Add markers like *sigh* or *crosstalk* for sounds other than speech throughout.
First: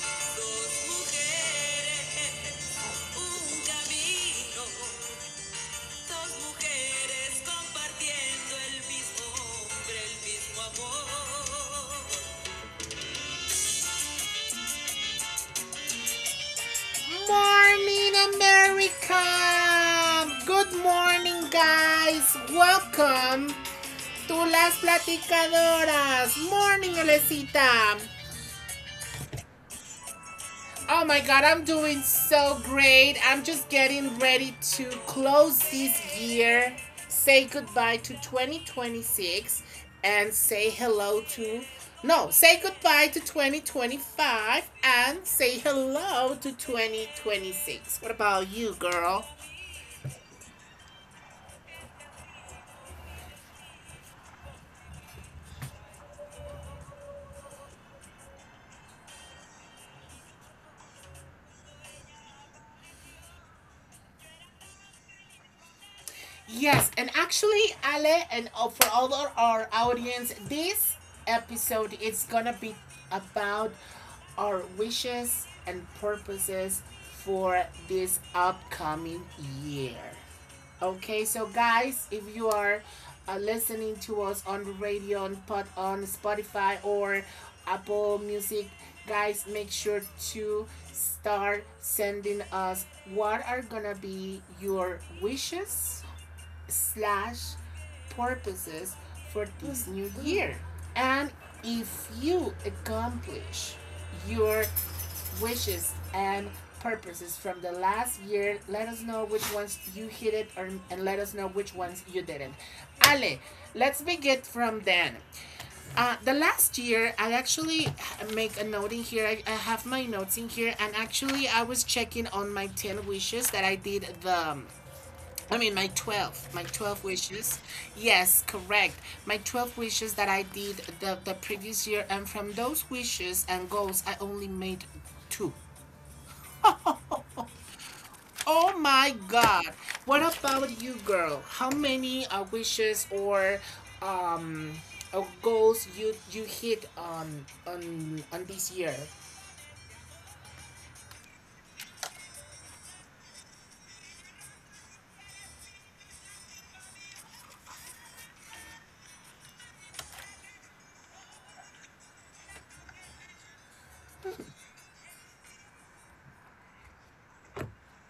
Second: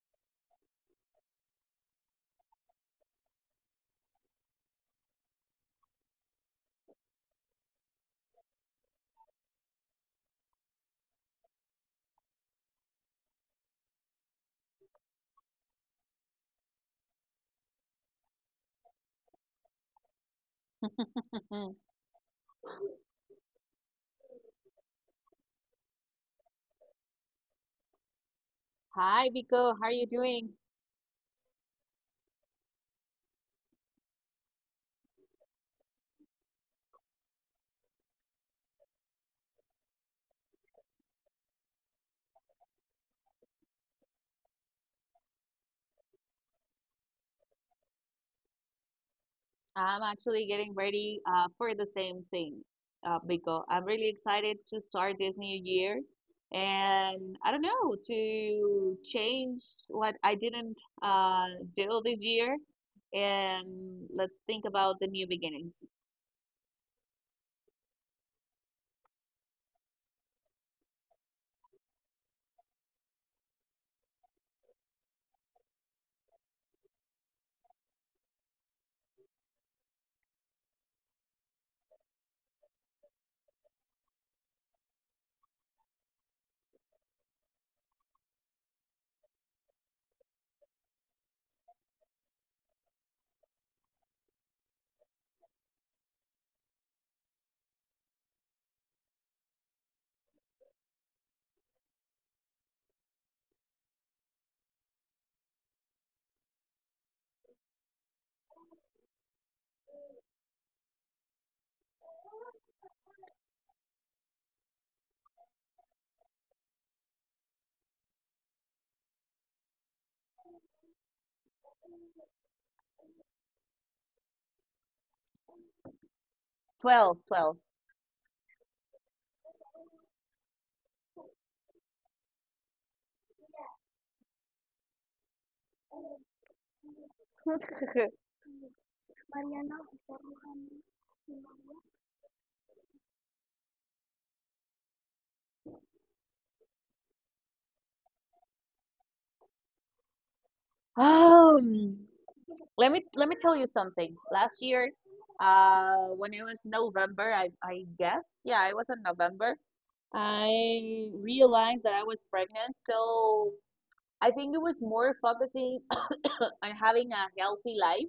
Dos mujeres, un camino, dos mujeres compartiendo el mismo hombre, el mismo amor. Morning, America! Good morning, Mm. guys! Welcome to las platicadoras! Morning, Olecita! Hi, Biko. How are you doing? Oh my god, I'm doing so great. I'm just getting ready to close this year, say goodbye to 2026, and say hello to. No, say goodbye to 2025 and say hello to 2026. What about you, girl? I'm actually getting ready for the same thing, Biko. I'm really excited to start this new year and I don't know, to change what I didn't uh, do this year, and let's think about the new beginnings. Yes, and actually, Ale, and for all our audience, this episode is gonna be about our wishes and purposes for this upcoming year. Okay, so guys, if you are listening to us on the radio, on Spotify or Apple Music, guys, make sure to start sending us what are gonna be your wishes slash purposes for this new year. And if you accomplish your wishes and purposes from the last year, let us know which ones you hit it and let us know which ones you didn't. Ale, let's begin from then. The last year, I actually make a note in here. I have my notes in here, and actually, I was checking on my 10 wishes that I did the I mean, my 12, my 12 12, 12. wishes. Yes, correct. My 12 wishes that I did the previous year, and from those wishes and goals, I only made two. *laughs* *laughs* Oh my God. What about you, girl? How many wishes um or goals you hit on this year? Um, let me tell you something. Last year, when it was November, I guess, yeah, it was in November. I realized that I was pregnant, so I think it was more focusing *coughs* on having a healthy life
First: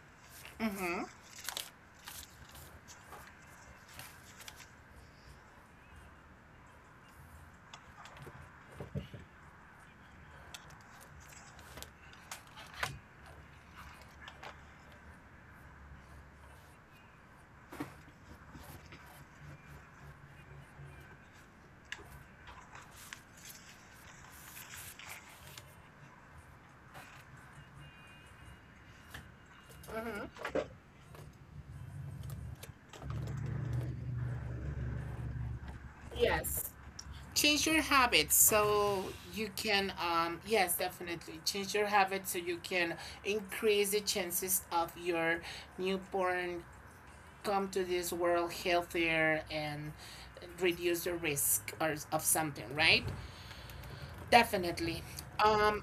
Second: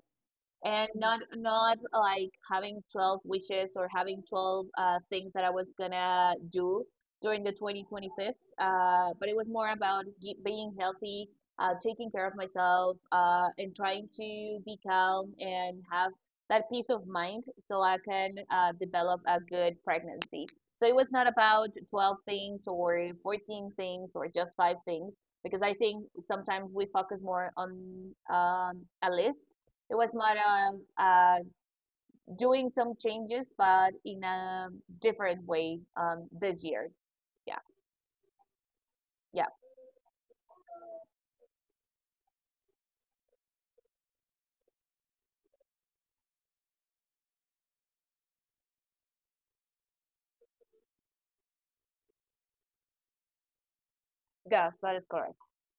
and not like having 12 wishes or having 12 things that I was gonna do during the 2025th. But it was more about being healthy, taking care of myself, and trying to be calm and have that peace of mind so I can develop a good pregnancy. So it was not about 12 things or 14 things or just five things because I think sometimes we focus more on a list. It was more doing some changes, but in a different way this Yes, year. Yeah, change your habits so yeah, you can, yes, definitely change your habits so you can increase the chances of your newborn come to this world healthier and reduce the risk or of something, right? yes, that Definitely. is correct. um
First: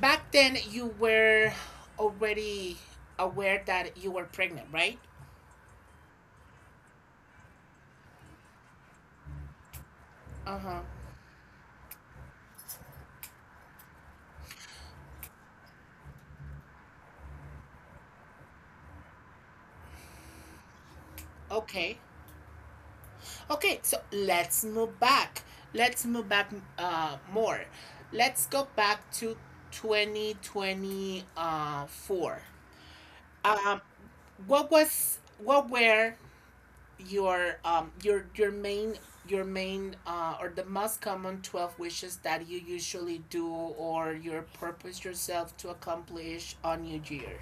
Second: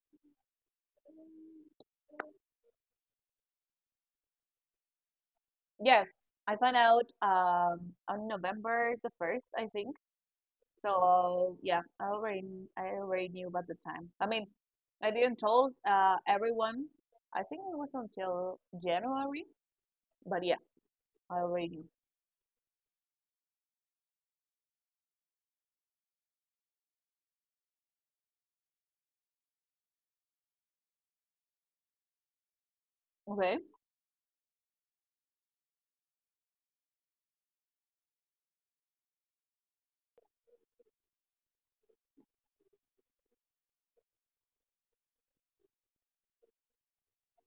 Back then you were already aware that you were pregnant, right? Yes, I found out on November the first, I think. Uh-huh. So yeah, I already knew about the time. I mean, I didn't told everyone. I think it was until January, but yeah, I already knew. Okay. Okay, so let's move back. Let's move back more. Let's go back to 2024. Okay. Um, what were your your main, or the most common 12 wishes that you usually do or your purpose yourself to accomplish on your year?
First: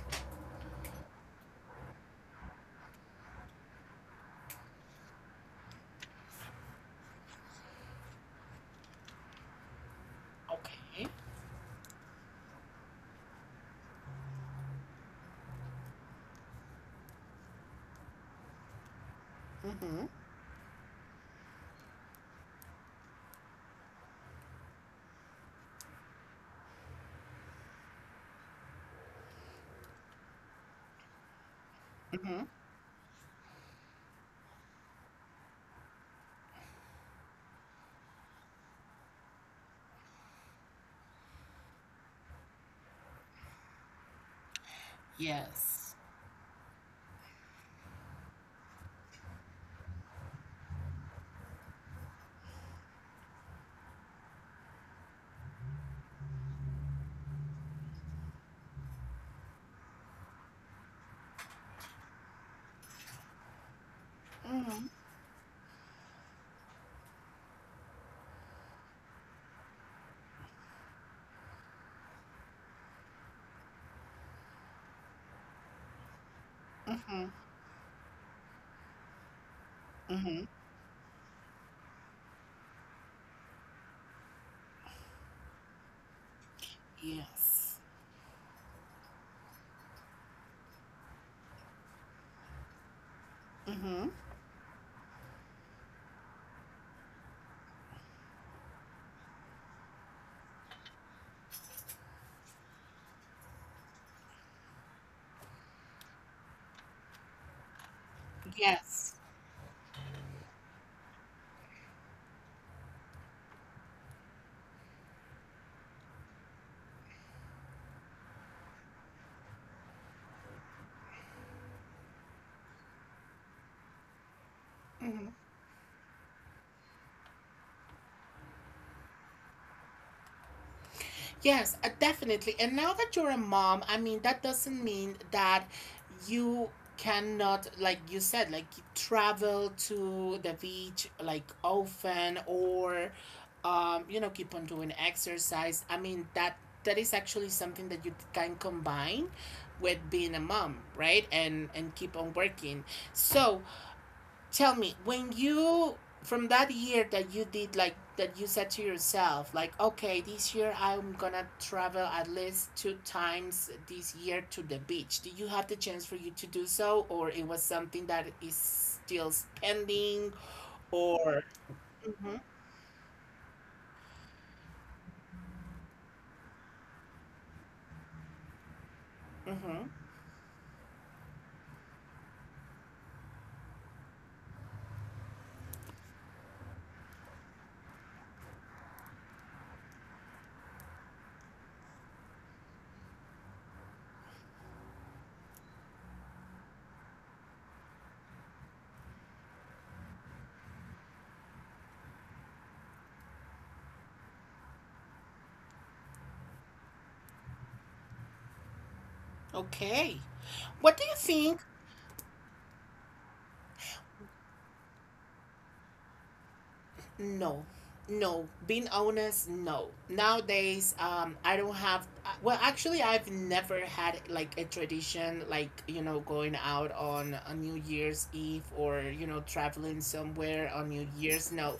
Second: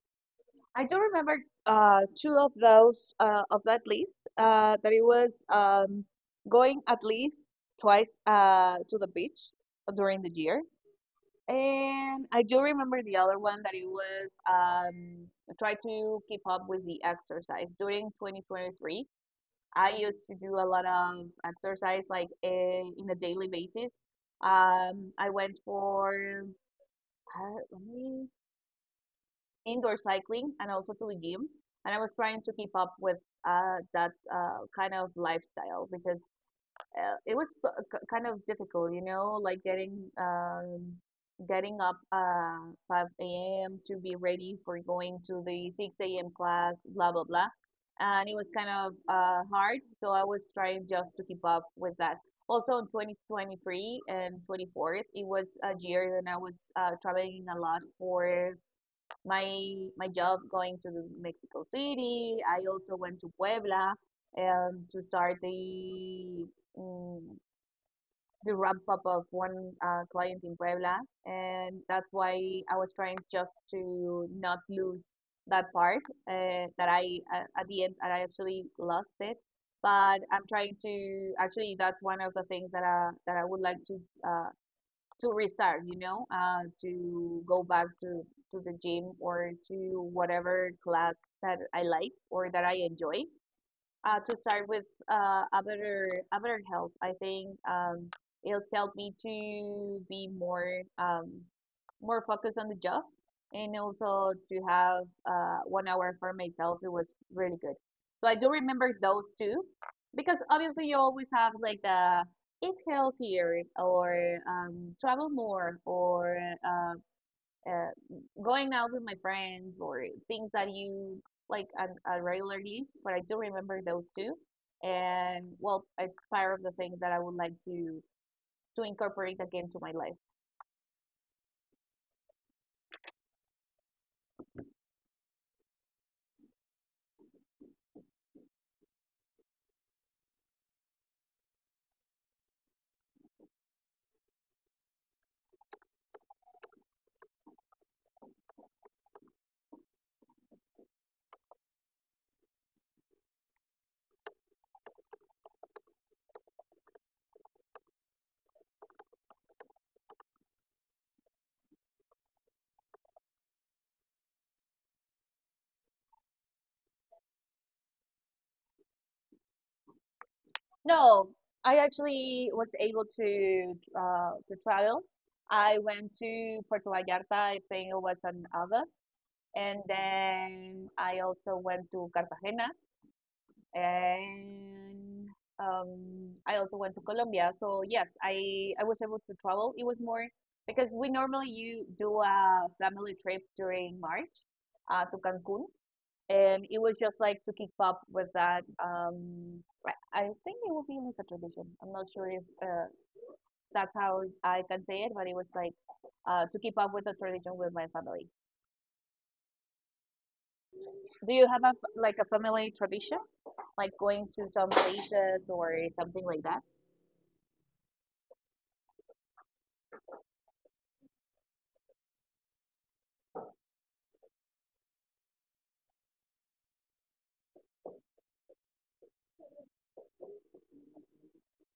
I do remember two of those of that list that it was going at least twice to the beach during the year. Okay. And I do remember the other one that it was try to keep up with the exercise. During 2023, I used to do a lot of exercise like in a daily basis. I went for, let me indoor cycling and also to the gym. And I was trying to keep up with that kind of lifestyle because it was kind of difficult, you know, like getting getting up 5 a.m. to be ready for going to the Yes. 6 a.m. class, blah blah blah. And it was kind of hard, so I was trying just to keep up with that. Also in 2023 and 24th, it was a year when I was traveling a lot for my job, going to Mexico City. I also went to Puebla to start the mm the ramp up of one client in Puebla, and that's why I was trying just to not lose that part that I at the end, and I actually lost it. But I'm trying to actually, that's one of the things that I would like uh, to restart, you know, to go Yes. back to the gym or to whatever class that I like or that I enjoy. To start with uh, about about health, I think it's helped me to be more more focused on the job, and also to have one hour for myself. It was really good. So I do remember Yes. those two, because obviously you always have like the eat healthier or travel more or uh uh, going out with my friends or things that you like on a regular use, but I do remember those two. And well, it's part of the things that I would like to incorporate again to my life. Yes, definitely. And now that you're a mom, I mean, that doesn't mean that you cannot, like you said, like, travel to the beach like often, or, keep on doing exercise. I mean, that is actually something that you can combine with being a mom, right? And keep on working. So, tell me, when you, from that year that you did, like, that you said to yourself, like, okay, this year I'm gonna travel at least two times this year to the beach, did you have the chance for you to do so, or it was something that is still pending No, or I mm-hmm, actually was able to travel. I went to Puerto Vallarta. I think it was in August, mm-hmm. and then I also went to Cartagena, and I also went to Colombia. So yes, I was able to travel. It was more because we normally, you do a family trip during March to Cancun, and it was just like to keep up with that. I think it will be like a tradition. I'm not sure if that's how I can say it, but it was like to keep up with the tradition with my family. Okay. What do you Do you think? have a like a family tradition, like going to some places or something like that? No, no. Being honest, no. Nowadays, I don't have. Well, actually, I've never had like a tradition, like, going out on a New Year's Eve or traveling somewhere on New Year's. No,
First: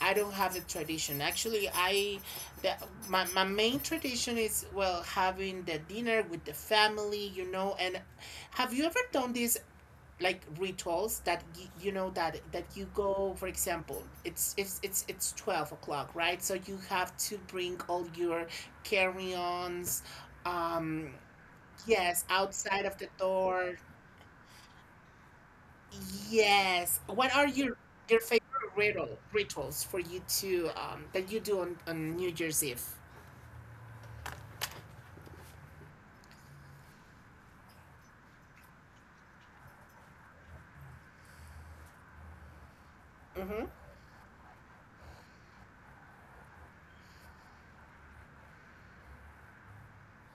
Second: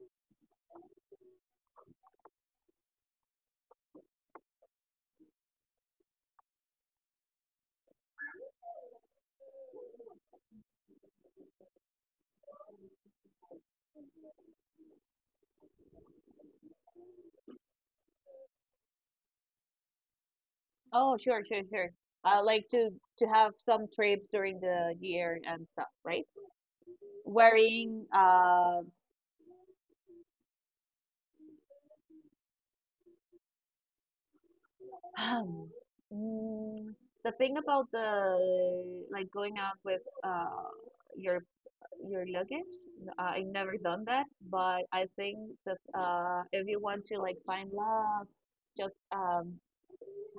I don't have a tradition. Actually, I, the, my main tradition is, well, having the dinner with the family. And have you ever done this? Like rituals that you know that you go, for example, it's 12 o'clock, right? So you have to bring all your carry-ons um Oh, sure, sure, sure. yes, Like outside of the to have door. some trips during the year and stuff, right? Yes. What are your Wearing your favorite riddle rituals for you to that you do on New Year's Eve. um, mm, the thing about the like going out with your your luggage. I've Mm-hmm. never done that, but I think that uh, if you want to like find love, just um,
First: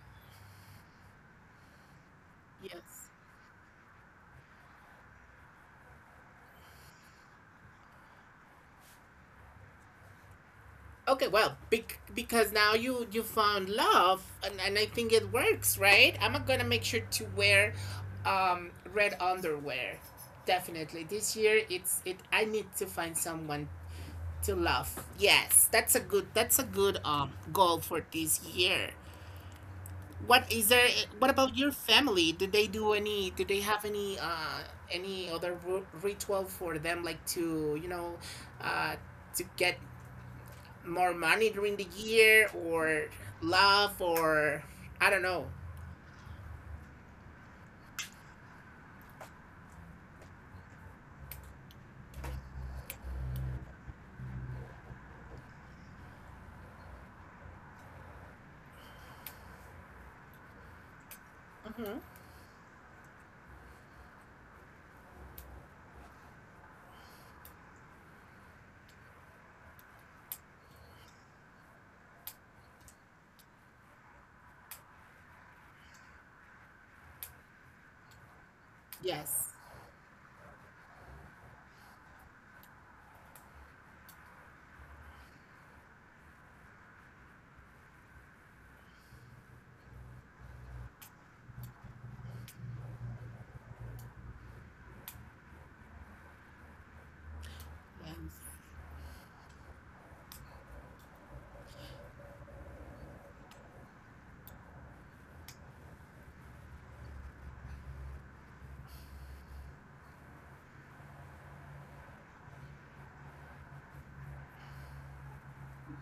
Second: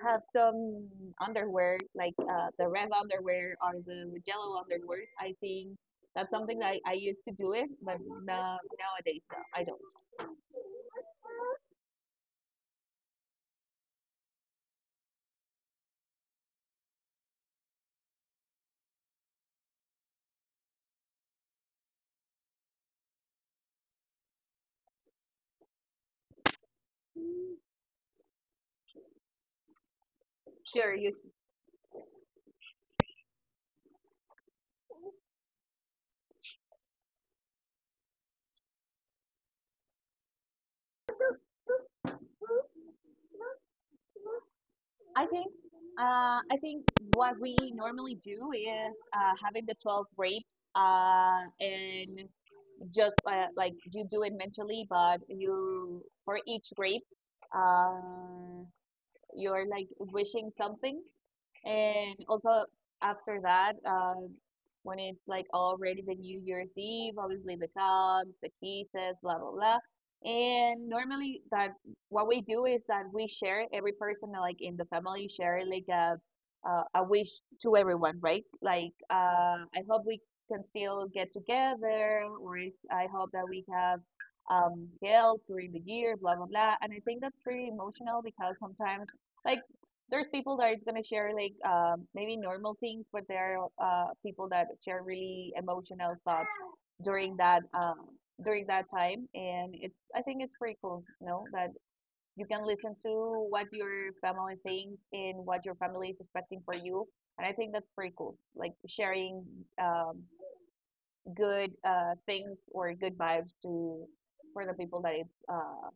have some underwear, like the red Yes. underwear or the Jello underwear. I think that's something that I used to do it, but no, nowadays no, I don't. Okay, well, because now you found love, and I think it works, right? I'm gonna make sure to wear red underwear, definitely, this year. It's it. I need to find someone to love. Yes, that's a good, goal for this year. What is there? Sure, you. What about your family? Do they do any? Do they have any other ritual for them, like, uh to get more money during the year, or love, or I don't I know. think. I think what we normally do is having the 12 grape and just like you do it mentally, but you for each grape, uh, you're like wishing something. Mm-hmm. And also after that, when it's like already the New Year's Eve, obviously the hugs, the kisses, blah blah blah. And normally that what we do is that we share, every person like in the family share like a wish to everyone, right? Like Yes. I hope we can still get together, or if, I hope that we have um, health during the year, blah blah blah. And I think that's pretty emotional because sometimes like there's people that is gonna share like maybe normal things, but there are people that share really emotional thoughts during that um, Yes. during that time, and it's I think it's pretty cool, you know, that you can listen to what your family thinks and what your family is expecting for you, and I think that's pretty cool, like sharing um, good things or good vibes to for the people that is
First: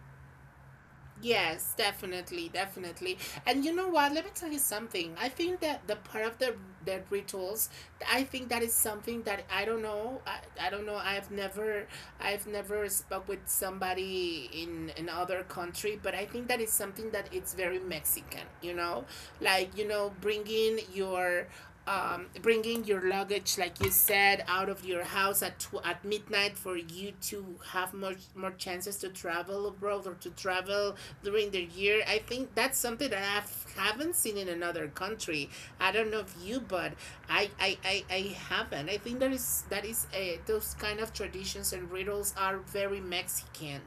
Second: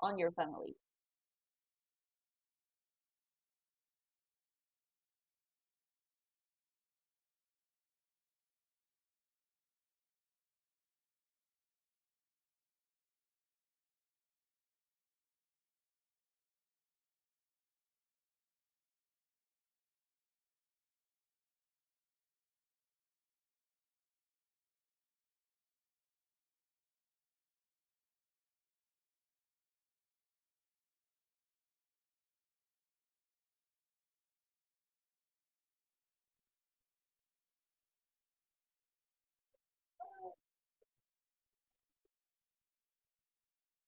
on your family. Yes, definitely, definitely. And you know what? Let me tell you something. I think that the part of the rituals, I think that is something that I don't know. I don't know. I've never spoke with somebody in another country, but I think that is something that it's very Mexican, you know? Like, you know, bringing your luggage, like you said, out of your house at midnight for you to have more chances to travel abroad or to travel during the year. I think that's something that I haven't seen in another country. I don't know if you, but I haven't. I think that is, those kind of traditions and riddles are very Mexican.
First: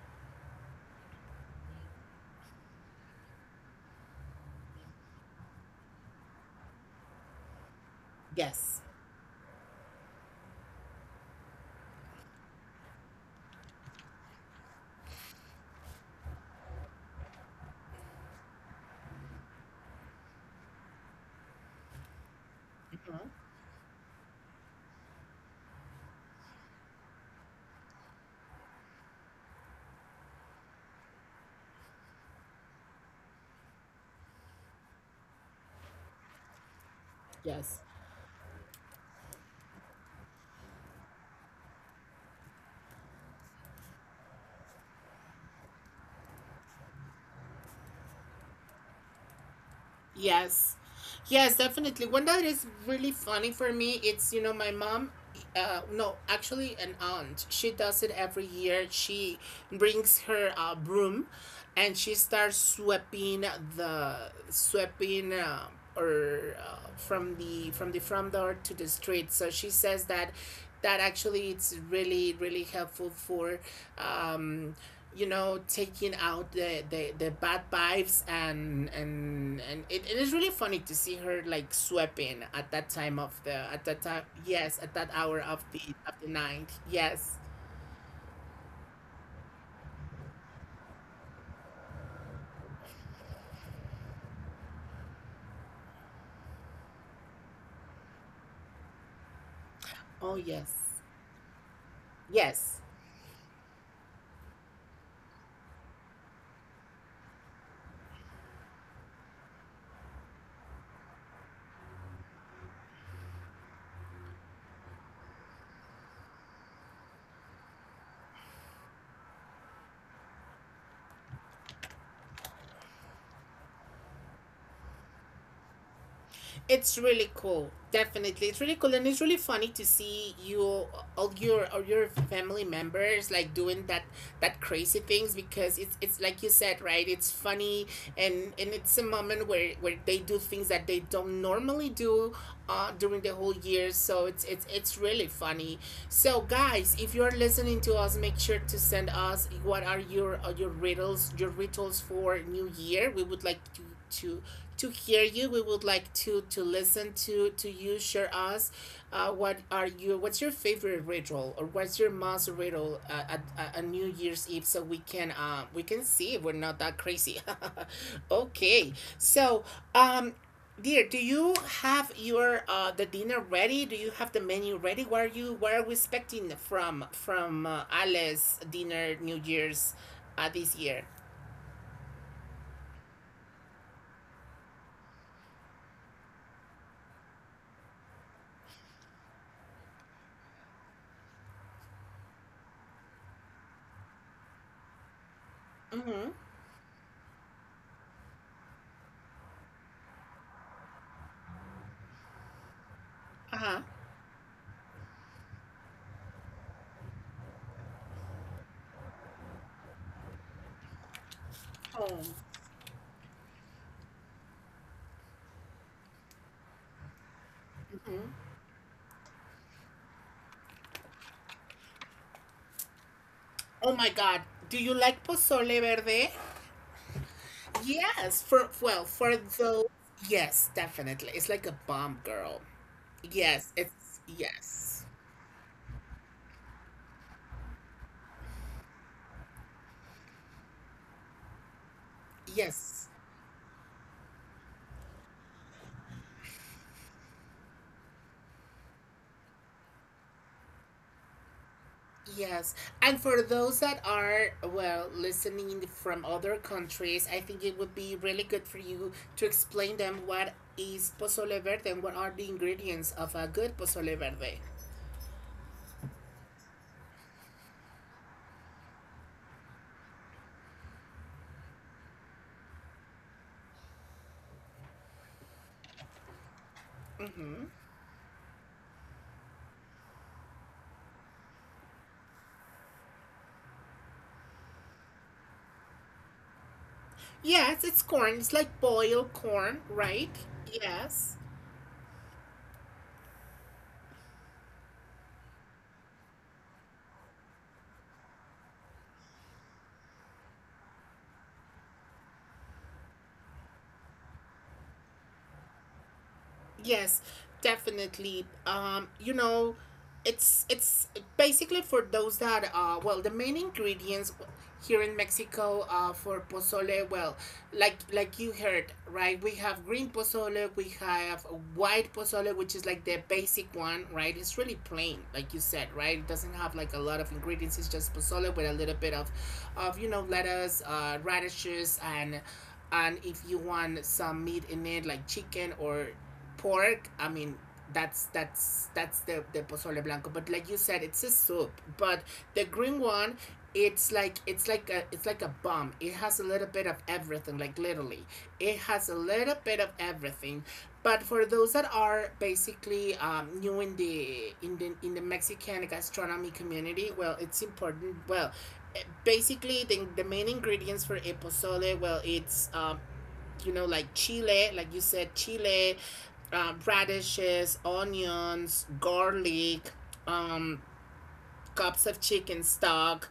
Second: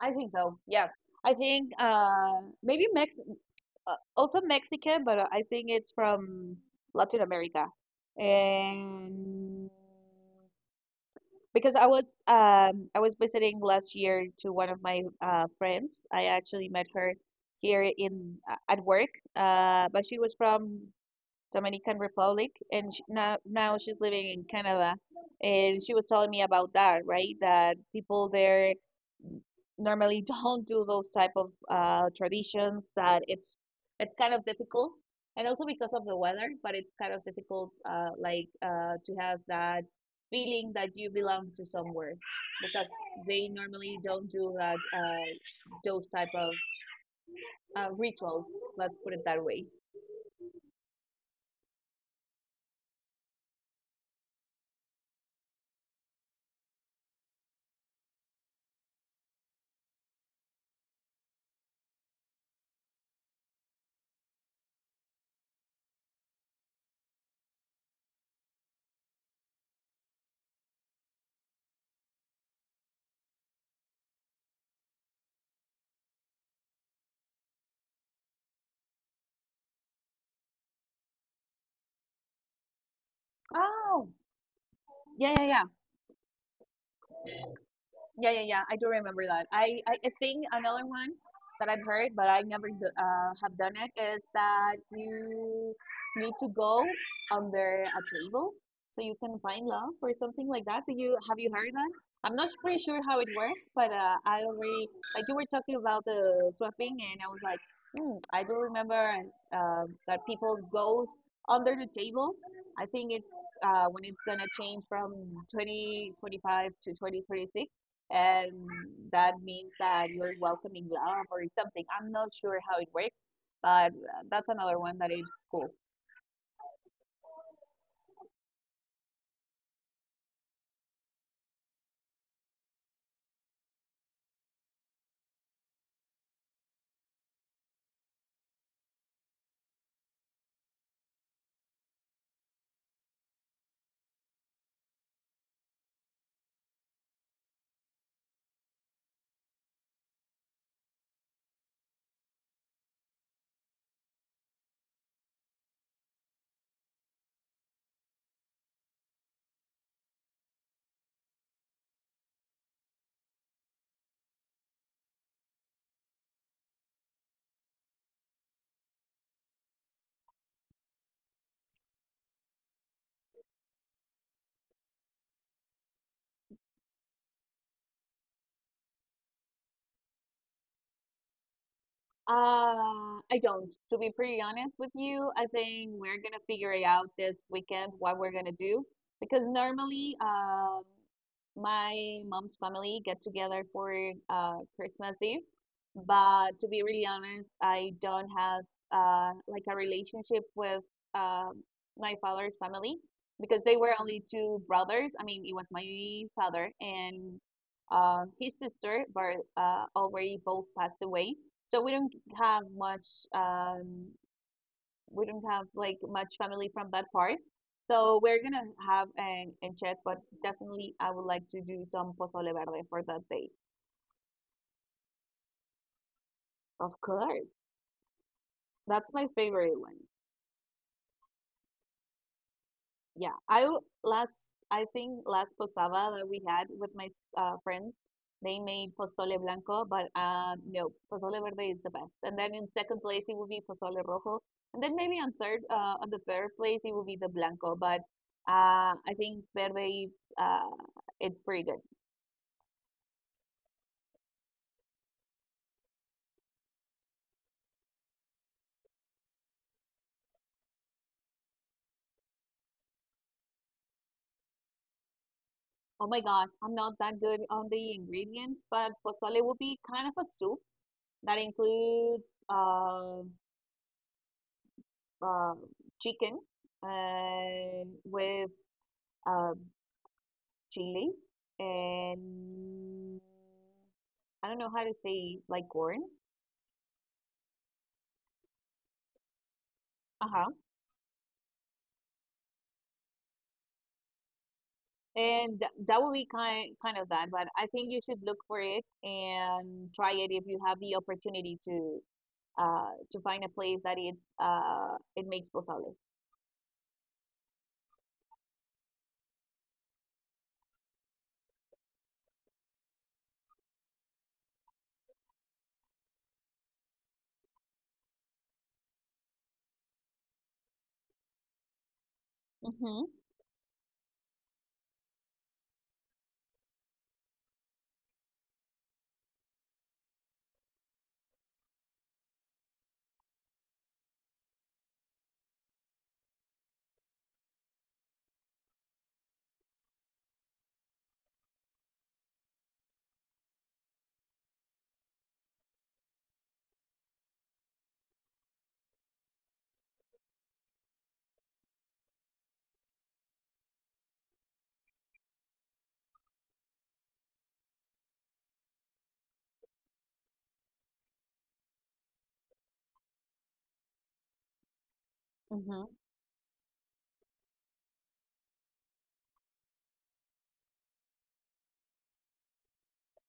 I think so. Yeah. I think maybe Mex also Mexican, but I think it's from Latin America. Yes. And because I was um, I was visiting last year to one of my uh, friends. I actually met her here in at work. But she was from Dominican Republic, and sh Mhm. now she's living in Canada. And she was telling me about that, right? That people there normally don't do those type of traditions, that it's kind of difficult, and also because of the weather, but it's kind of difficult Yes. Like to have that feeling that you belong to somewhere because they normally don't do that those type of rituals, let's put it that way. Yes. Yes, definitely. One that is really funny for me, it's, you know, my mom, no, actually an aunt. She does it every year. She brings her broom and she starts sweeping the sweeping or from the front door to the street. So she says that actually it's really, really helpful for um taking out the bad vibes, and it is really funny to see her, like, sweeping at that Oh, time, yes, at that yeah, hour yeah, yeah. of the night, yes. Yeah, yeah, yeah. I do remember that. I think another one that I've heard, but I never do, have done it, is that you need to go under a table so you can find love or Oh something like yes. that. Do you, have you heard that? I'm not pretty Yes. sure how it works, but I already, like you were talking about the swapping, and I was like, hmm, I do remember that people go under the table. I think it's when it's gonna change from 2025 to 2026, and that means that you're welcoming love or something. I'm not sure how it works, but that's another one that is cool. It's really cool. Definitely, it's really cool, and it's really funny to see you, all your family members, like, doing that crazy things, because it's like you said, right? It's funny, and it's a moment where they do things that they don't normally do, during the whole year. So it's really funny. So guys, if you're listening to us, make sure to send us what are your riddles, your rituals for New Year. We would like to to hear you. We would like to listen to you. Share us. What are you? What's your favorite ritual, or what's your most ritual at New Year's Eve? So we can see if we're not that crazy. *laughs* Okay. So, um, dear, do you have your the dinner ready? Do you have the menu ready? What are you? What are we expecting from Alice dinner New Year's this year? I don't. To be pretty honest with you, I think we're gonna figure it out this weekend what we're gonna do, because normally, my mom's family get together for uh, Christmas Eve, Mm-hmm. but to be really honest, I don't have uh, like a relationship with um, my father's family because Uh they huh. were only two brothers. I mean, it was my father and uh, his sister, but uh, already both passed away. So we don't Oh. have much, um, we don't have like much family from that part. So we're gonna have an enchilada, but definitely I would like to do some pozole verde for that day. Oh my God. Do you like pozole verde? Of course, Yes. For, well, that's my for favorite those, one. yes, definitely. It's like a bomb, girl. Yeah, Yes, it's, last I yes. think last posada that we had with my friends, they made pozole blanco, but no, pozole verde is the best. And then in second Yes. place it would be pozole rojo, and then maybe on third, on the third place it would be the blanco. But I think verde is uh, it's pretty good. Yes. And for those that are, well, listening from other countries, I think it would be really good for you to explain them what is pozole verde and what are the ingredients of a good pozole verde. Oh my God, I'm not that good on the ingredients, but pozole would be kind of a soup that includes uh, uh, chicken with um, Chile, and I don't know how to say like corn. Yes, it's corn. It's like boiled corn, right? Uh-huh. Yes. And that will be kind of that, but I think you should look for it and try it if you have the opportunity to uh, to find a place that it uh, it makes pozole. Yes, definitely. You know, it's basically for those that, well, the main ingredients here in Mexico for pozole. Well, like you heard, right? We have green pozole, we have white pozole, which is like Mm-hmm. the basic one, right, it's really plain, like you said, right, it doesn't have like a lot of ingredients, it's just pozole with a little bit of lettuce, radishes, and if you want some meat in it, like chicken or pork. I mean, that's the pozole blanco. But like you said, it's a soup. But the green one, it's like a bomb. It has a little bit of everything. Like, literally, it has a little bit of everything. But for those that are basically, new in the Mexican gastronomy community, well, it's important. Well, basically, the main ingredients for a pozole, well, it's, like, chile, like you said, Mm-hmm. chile, radishes, onions, garlic, um, cups of chicken stock.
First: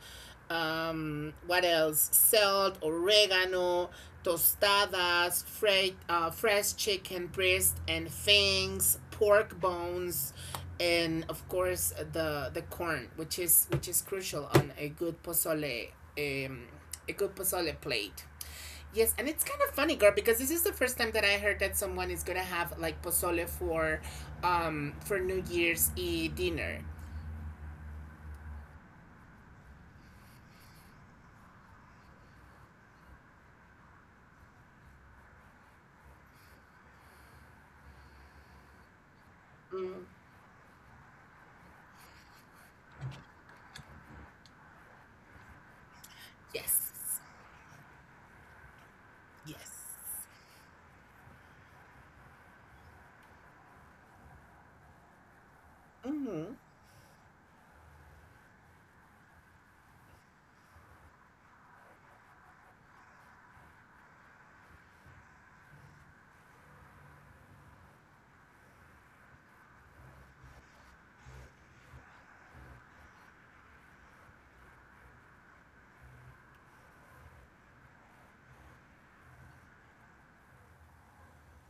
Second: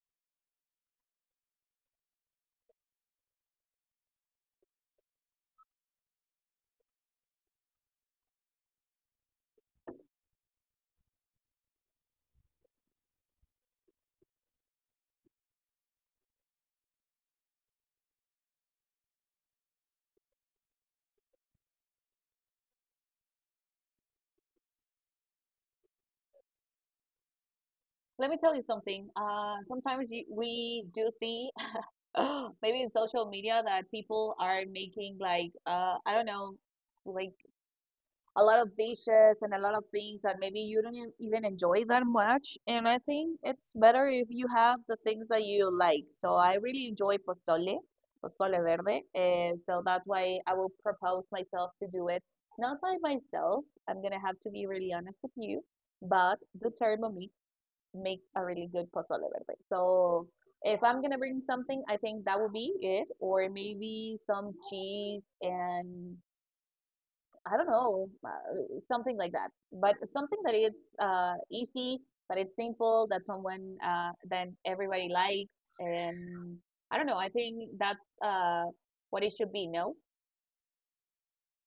What else? Salt, oregano, tostadas, fresh, fresh chicken breast and fangs, pork bones, and of course the corn, which is crucial on a good pozole, um, a good pozole plate. Yes, and it's kind of funny, girl, because this is the first time that I heard that someone is gonna have like pozole for New Year's Eve dinner. Let me tell you something. Sometimes we do see *laughs* maybe in social media that people are making like I don't know like a lot of dishes and a lot of things that maybe you don't even enjoy that much. And I think it's better if you have the things that you like. So I really Yes. enjoy pozole, pozole verde. And Yes. so that's why I will propose myself to do it. Not by myself, I'm gonna have to be really honest with you, but Mm-hmm. the Thermomix makes a really good pozole verde. So if I'm gonna bring something, I think that would be it, or maybe some cheese and I don't know, something like that. But something that is easy, that it's simple, that someone then everybody likes, and I don't know. I think that's uh, what it should be. No,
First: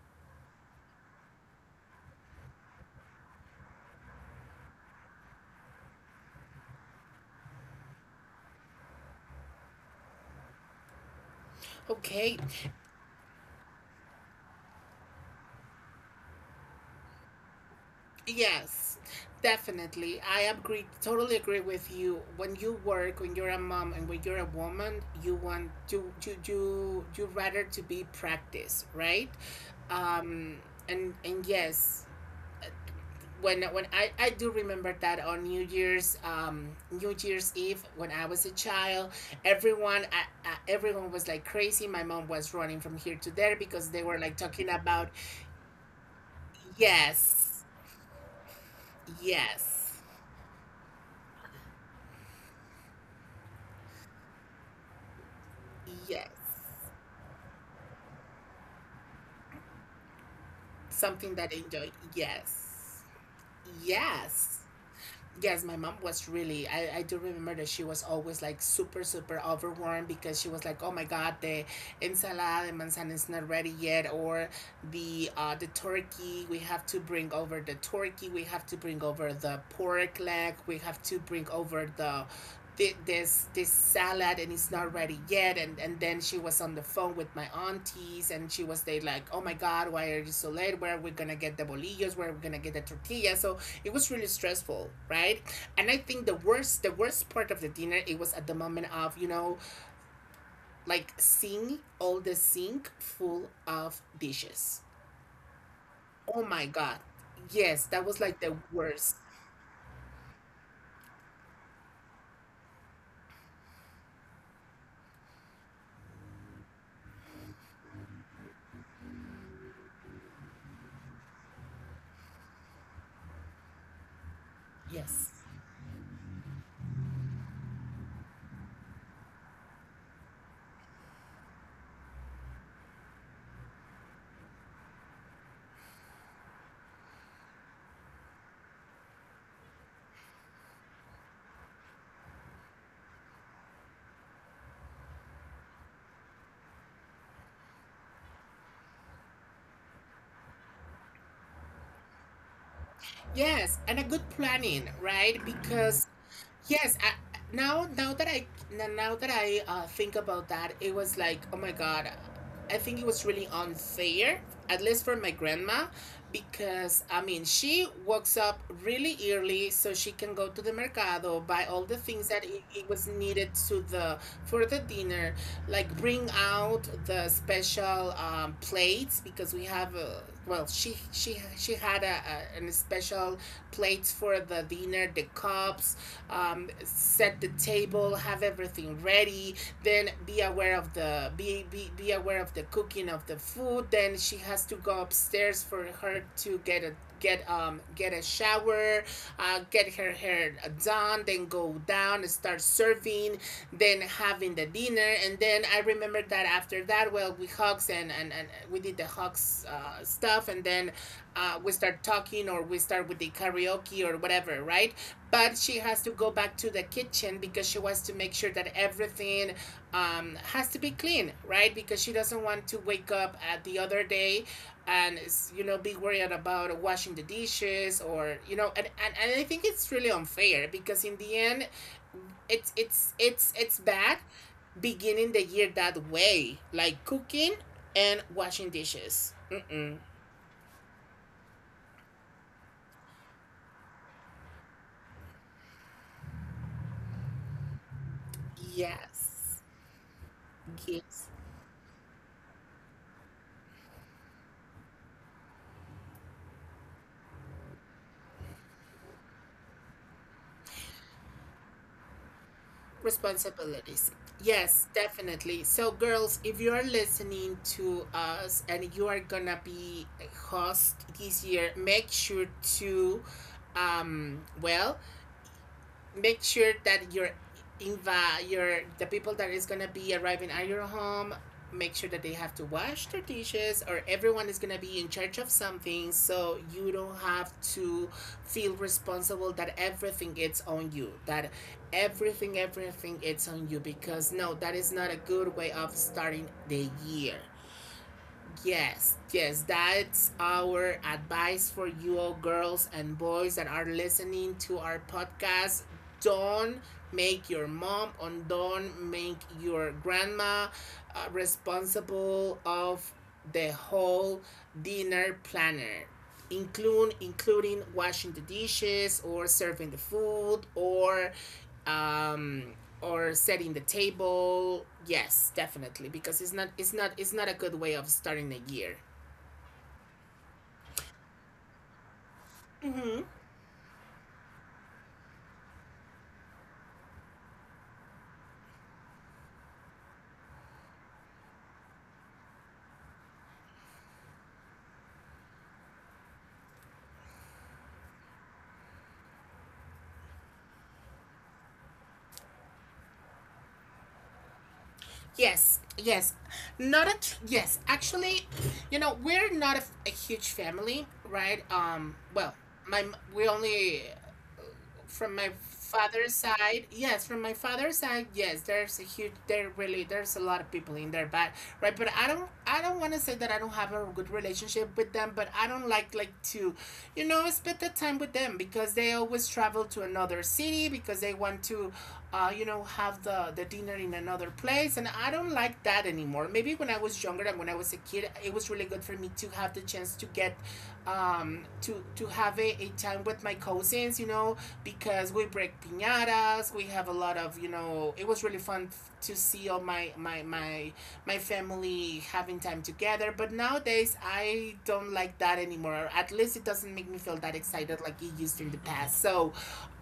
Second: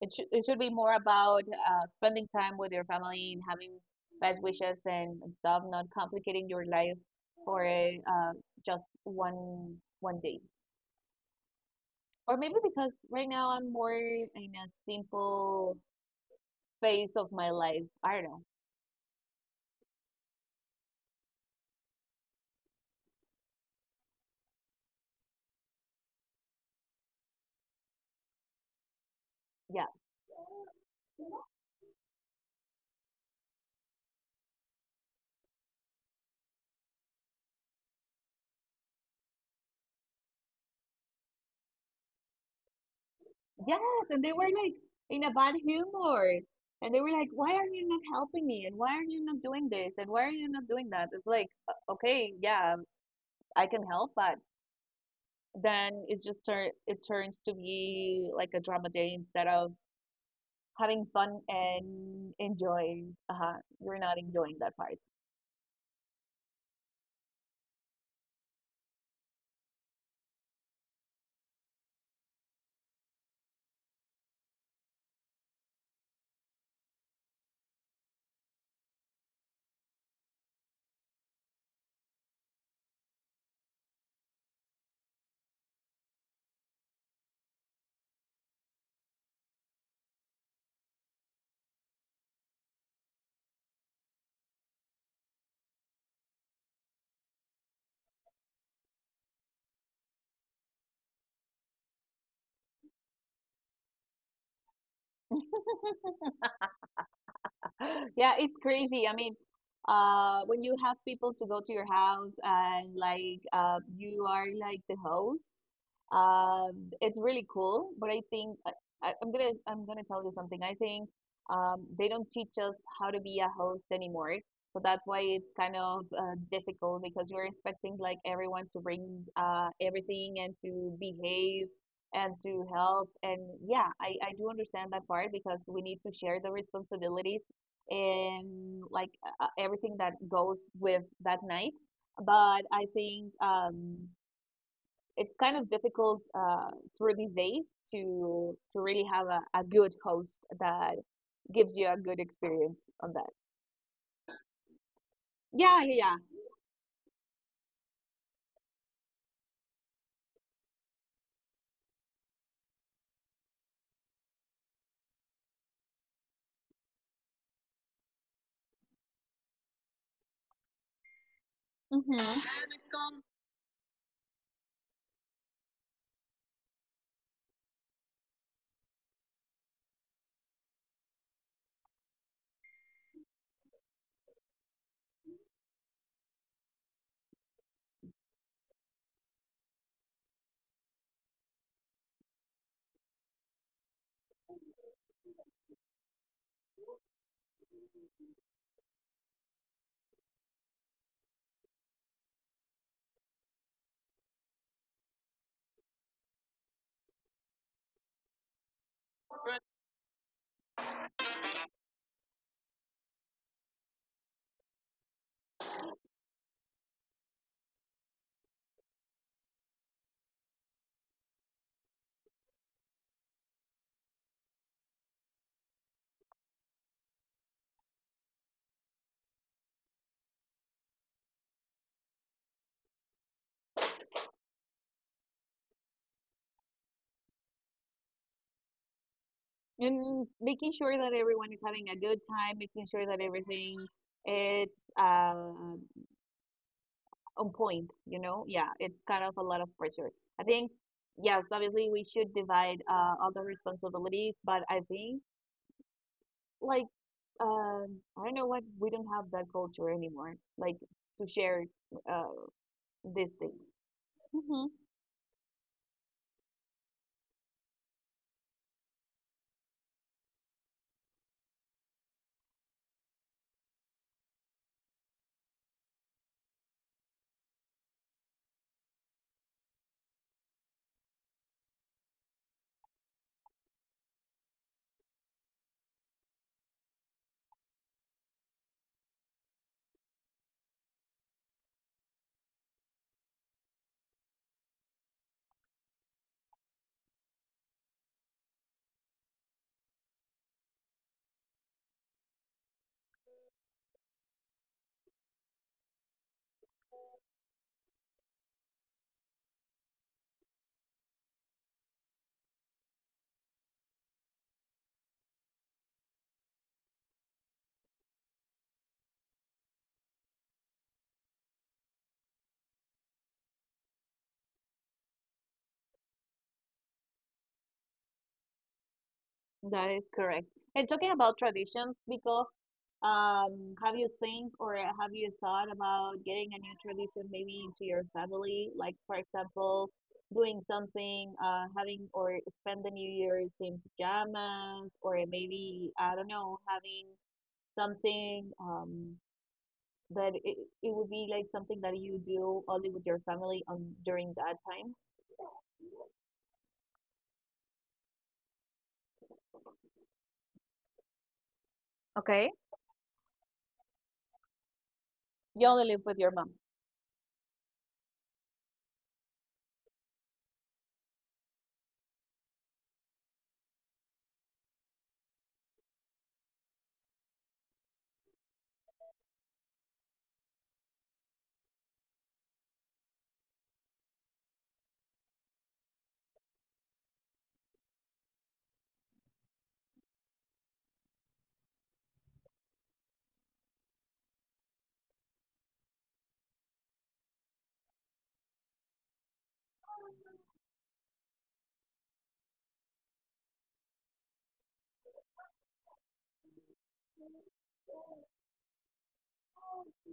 it should be more about spending time with your family and having best wishes and stuff, not complicating your life for just one day. Or Okay. maybe because right now I'm more in a simple phase of my life. I don't know. Yes. Definitely. I agree, totally agree with you. When you work, when you're a mom and when you're a woman, you want to you you you rather to be practiced, right? Yeah. Um and yes, when I do remember that on New Year's Eve when I was a child, everyone was like crazy. My mom was running from here to there Yes, because they were and they like were talking like about in a bad humor. And they were like, "Why Yes. are you not helping me? And why are you not doing this? Yes. And why are you not doing that?" It's like, okay, yeah, I can help, but then Yes. It turns to be like a drama day instead of having Something fun that I enjoy. and Yes. enjoying. Uh-huh, you're not Yes. enjoying that part. Yes, my mom was really I do remember that she was always like super, super overwhelmed because she was like, "Oh my God, the ensalada de manzana is not ready yet," or the the turkey, we have to bring over the turkey, we have to bring over the pork leg, we have to bring over the this salad and it's not ready yet. And then she was on the phone with my aunties and she was there like, "Oh my God, why are you so late? Where are we gonna get the bolillos? Where are we gonna get the tortilla?" So it was really stressful, right? And I think the worst part of the dinner, it was at the moment of, like seeing all the sink full of dishes. Oh my God, yes, that *laughs* was Yeah, like the it's crazy. I worst. mean, when you have people to go to your house and like you are like the host, it's really cool. But I think I- I'm gonna tell you something. I think they don't teach us how to be a host anymore. So that's why Yes. it's kind of difficult because you're expecting like everyone to bring everything and to behave and to help. And yeah, I do understand that part because we need to share the responsibilities and like everything that goes with that night. But I think it's kind of difficult through these days to really have a good host that gives you a good experience on that. Yes, and a good planning, right? Yeah, Because yeah, yes, I, now that I now that I think about that, it was like, oh my God, I think it was really unfair, at least for my grandma, because I mean she wakes up really early so she can go to the mercado, buy all yeah. the things that hmm it was needed to the for the dinner, like bring out the special plates because we have a, well she had a an special plates for the dinner, the cups, set the table, have everything ready. Then be aware of the be aware of the cooking of the food. Then she has to go upstairs for her to get a shower, get her hair done, then go down and start serving, then having the dinner, and then I remember that after that, well, we hugs and we did the Hawks stuff, and then we start talking or we start with the karaoke or whatever, right? But she has to go back to the kitchen because she wants to make sure that everything has to be clean, right? Because she doesn't want to wake up at the other day and you know be worried about washing the dishes or you know and I think it's really unfair because in the end it's bad beginning the year that way, like cooking and washing dishes. Mm-mm. And making sure that everyone is having a good time, making sure that everything it's on point, you know? Yeah, it's kind of a lot of Yes. pressure. I think, Yes. yes, obviously we should divide other responsibilities, but I think like I don't know what we don't have that culture anymore, like to share uh, these things. Responsibilities. Yes, definitely. So, girls, if you are listening to us and you are gonna be a host this year, make sure to, well, make sure that your inva your the people that is gonna be arriving at your home make sure that they have to wash their dishes or everyone is gonna be in charge of something so you don't have to feel responsible that everything is on you, that everything it's on you, because no, that is not a good way of starting the year. Yes, yes, that's our advice for you all, girls and boys that are listening to our podcast. Don't make your mom and don't make your grandma responsible of the whole dinner planner, include, including washing the dishes or serving the food um, or setting the table. Yes, definitely, because it's not a good way of starting a year. That is correct. And talking about traditions, because Mm-hmm. Have you think or have you thought about getting a new tradition maybe into your family? Like for example, doing something, having or spend the New Year's in pajamas, or maybe I don't know, having something that it would be like something that you do only with your family on during that time. Yes, yes, not a tr- yes. Actually, you know we're not a, a huge family, right? Okay. Well, we only from my You only live with your father's mom. side, yes, from my father's side, yes, there's a huge, there really, there's a lot of people in there, but right, but I don't want to say that I don't have a good relationship with them, but I don't like to, you know, spend the time with them because they always travel to another city because they want to, you know, have the dinner in another place, and I don't like that anymore. Or maybe when I was younger and when I was a kid, it was really good for me to have the chance to get to have a time with my cousins, you know, because we break piñatas, we have a lot of, you know, it was really fun to see all my family having time together. But nowadays, I don't like that anymore. At least it doesn't make me feel that excited like it used in the past. So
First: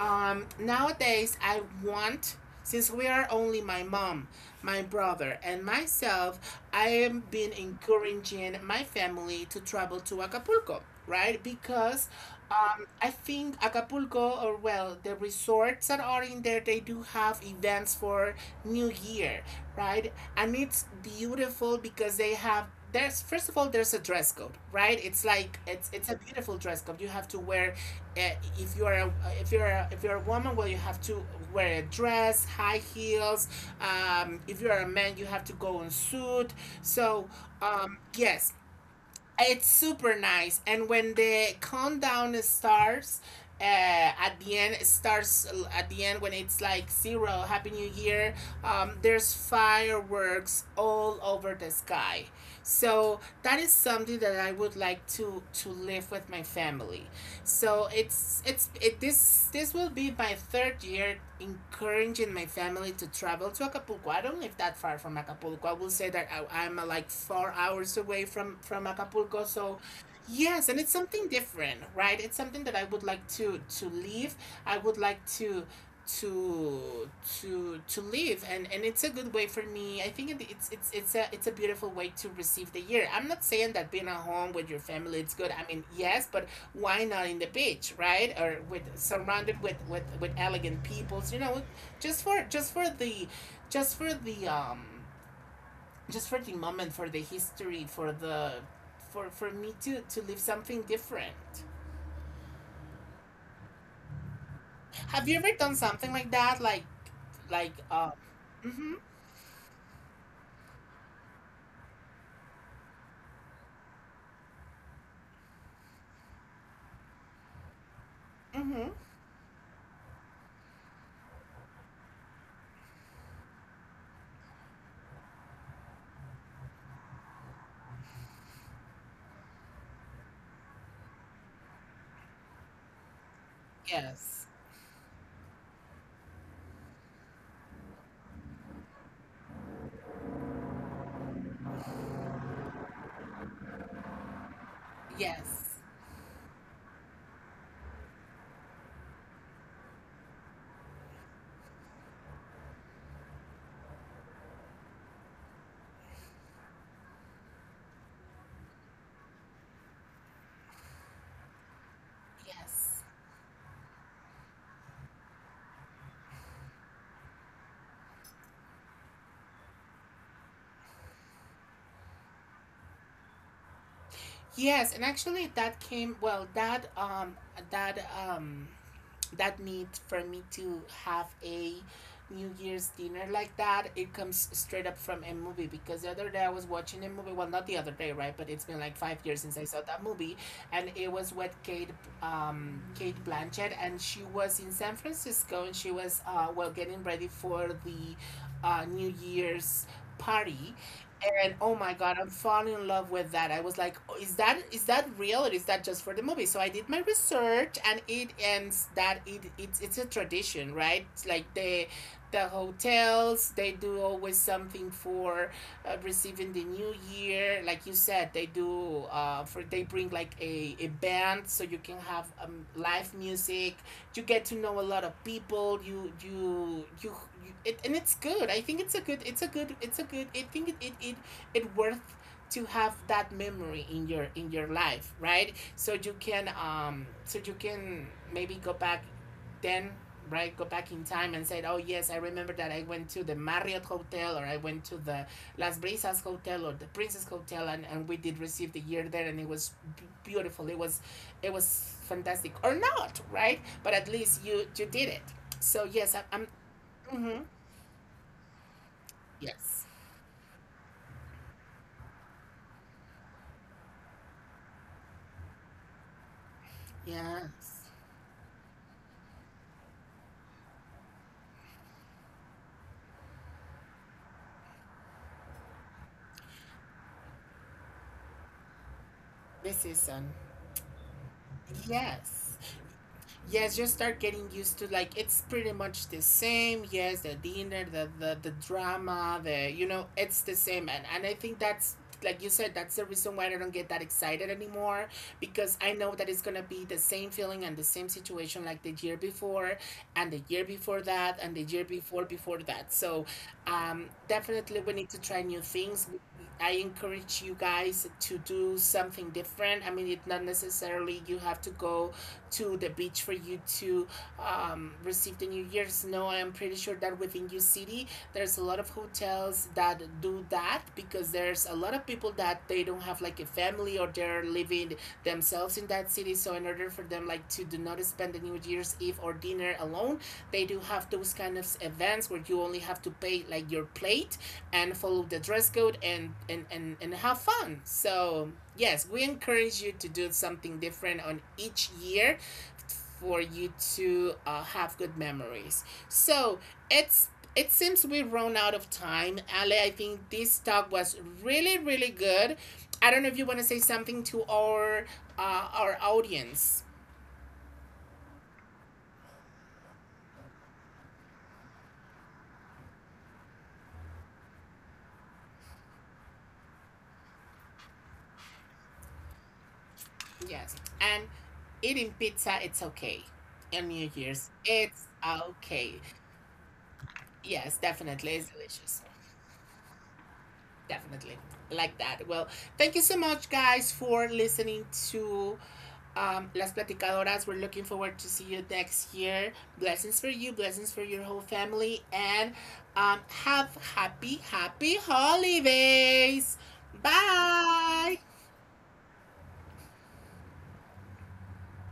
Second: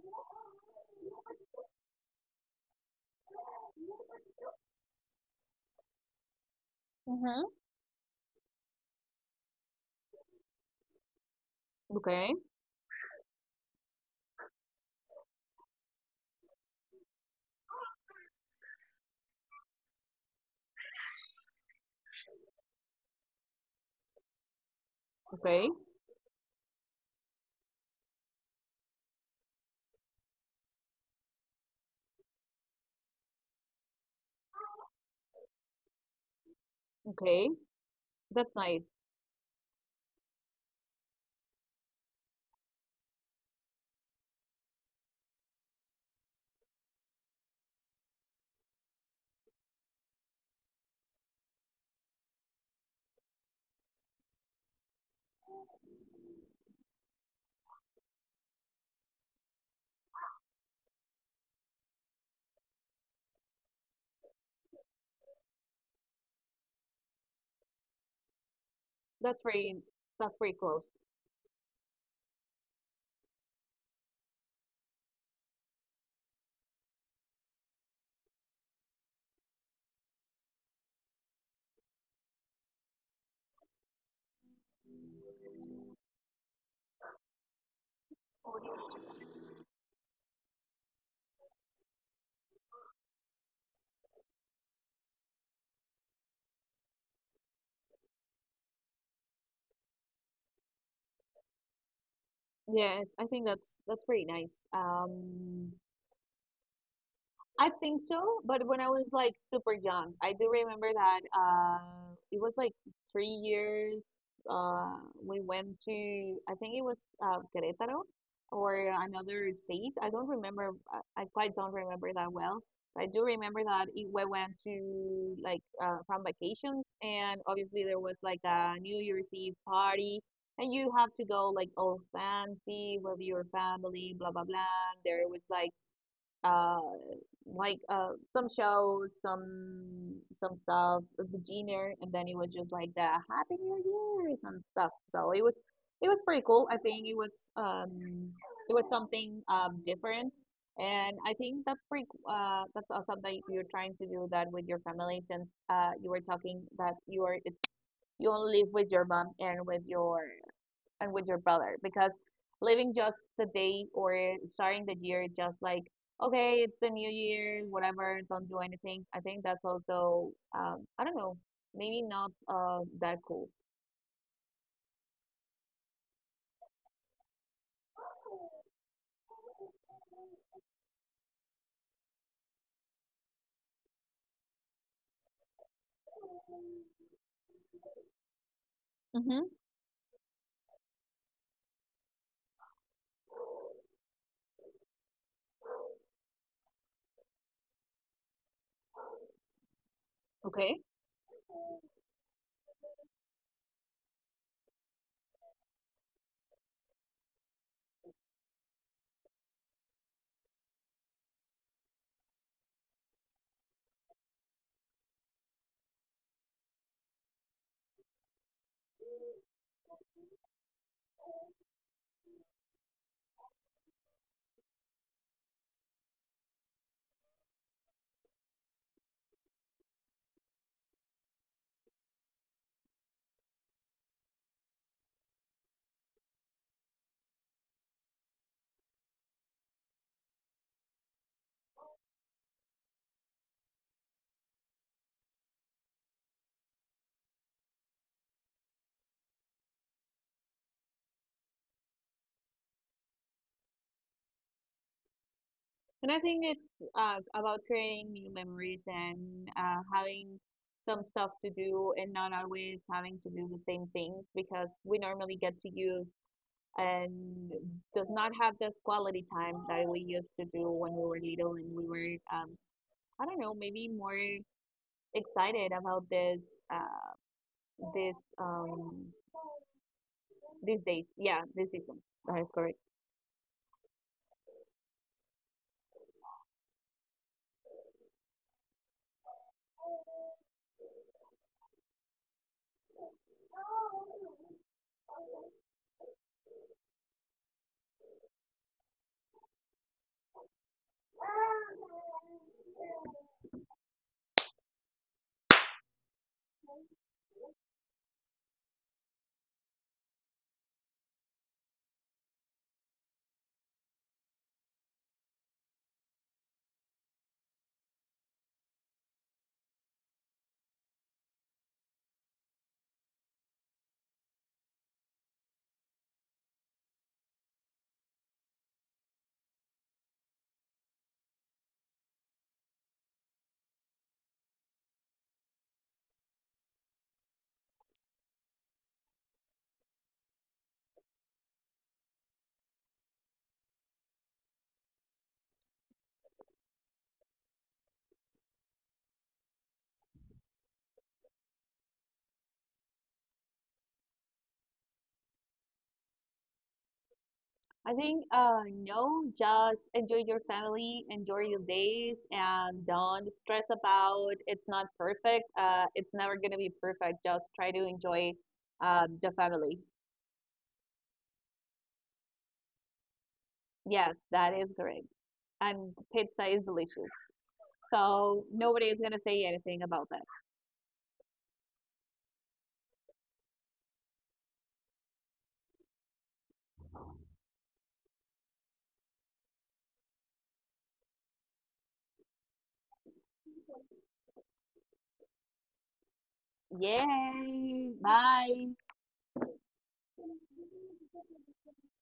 nowadays, I want, since we are only my mom, my brother, and myself, I have Mm-hmm. been encouraging my family to travel to Acapulco, right? Because Okay, I think Acapulco, or well, the resorts that are in there, they do have events for New Year, right? And it's beautiful because they have. There's first of all, there's a dress code, right? It's like okay, it's a beautiful dress code. You have to wear uh, if you are a, if you're a woman, well you have to wear a dress, high heels, if you're a man you have to go in suit. So okay. Yes, That's nice. it's super nice, and when the countdown starts at the end, at the end when it's like zero, happy new year, there's fireworks all over the sky. So that is something that I would like to live with my family. So it's it this this will be my third year encouraging my family to travel to Acapulco. I don't live that far from Acapulco. I will say that I'm like 4 hours away from That's Acapulco. So pretty, that's pretty yes, and close. it's something different, right? It's something that I would like to leave. I would like to to live, and it's a good way for me. I think it's a beautiful way to receive the year. I'm not saying that being at home with your family it's good, I mean yes, but why not in the beach, right? Or with, surrounded with elegant peoples, you know, just for just for the um just for the moment, for the history, for the, for me to live something different. Yes, I think that's pretty nice. Have you ever done something like that, like I like think uh so, but when I mm-hmm. was like super young, I do remember that it was like 3 years. Uh, we went to, I think it was Querétaro or Mm-hmm. another state. I don't remember. I quite don't remember that well. I do remember that we went to like from vacations, and obviously there was like a New Year's Eve party, and you have to go like all fancy with your family, blah blah Yes. blah. There was like uh some shows, some stuff with the Genier, and then it was just like the Happy New Year and stuff, so Yes. it was pretty cool. I think it was something different. And I think that's that's awesome that you're trying to do that with your family, since you were talking that you are it's you only live with your mom and with your brother. Because living Yes. just the day or starting the year just like, okay, it's the new year whatever, don't do anything, I think that's also I don't know, maybe not that cool. Yes, and actually that came, well that that um that need for me to have a New Year's dinner like that, it comes straight up from a movie, because the other day I was watching a movie, well not the other day, right? But it's been like 5 years Mm-hmm. since I saw that movie, and it was with Kate Kate Blanchett, and she was in San Francisco and she was well getting ready for the New Year's party. Okay, And oh my God, I'm falling in love with that. I was like, "Oh, is that, is that real or is that just for the movie?" So I did my research and it ends that it's a tradition, right? It's like the hotels, they do always something for receiving the new year. Like you said, they do for they bring like a band so you can have live music, you get to know a lot of people, and it's good. I think it's a good, I think it worth to have that memory in your life, right? So you can so you can maybe go back then, right? Go back in time and said, "Oh yes, I remember that I went to the Marriott hotel, or I went to the Las Brisas hotel, or the Princess hotel," and we did receive the year there, and it was beautiful, it was, it was fantastic or not, right? But at least you you did it. So and yes, I think I'm it's mhm. about creating new memories and Yes. Having some stuff to do and not always having to do the same things, because we normally get to use and Yes. does not have the quality time that we used to do when we were little and we were I don't know, maybe more excited about this uh, this um, This is. these days, yeah, this season. That Yes, is correct. yes, just start getting used to like it's pretty much the same. Yes, the dinner, the drama, the, you know, it's the same, and I think that's like you said, that's the reason why I don't get that excited anymore, because I know that it's going to be the same feeling and the same situation like the year before, and the year before that, and the year before that. So definitely we need to try new things. I encourage you guys to do something different. I mean, it's not necessarily you have to go to the beach for you to received the New Year's. No, I am pretty sure that within your city, there's a lot of hotels that do that, because there's a lot of people that they don't have like a family, or they're living themselves in that city. So in order for them like to do not spend the New Year's Eve or dinner alone, they do have those kind of events where you only have to pay like your plate and follow the dress code and have fun. So yes, we encourage you to do something different on each year for you to have good memories. So it's it seems we've run out of time. Ale, I think this talk was really really good. I don't know if you want to say something to our audience. I think no, just enjoy your family, enjoy your days and don't stress about it's not perfect, it's never gonna be perfect, just try to enjoy the family. Yes, and eating pizza it's okay. And New Yes, Year's that is correct. it's And okay. pizza is delicious. Yes, definitely So it's nobody is delicious. going to say anything about that. Definitely, like that. Well, thank you so much guys for listening to las platicadoras. We're looking forward to see you next year. Blessings for you, blessings for your whole family, and um, have happy holidays. Yay! Bye. Bye!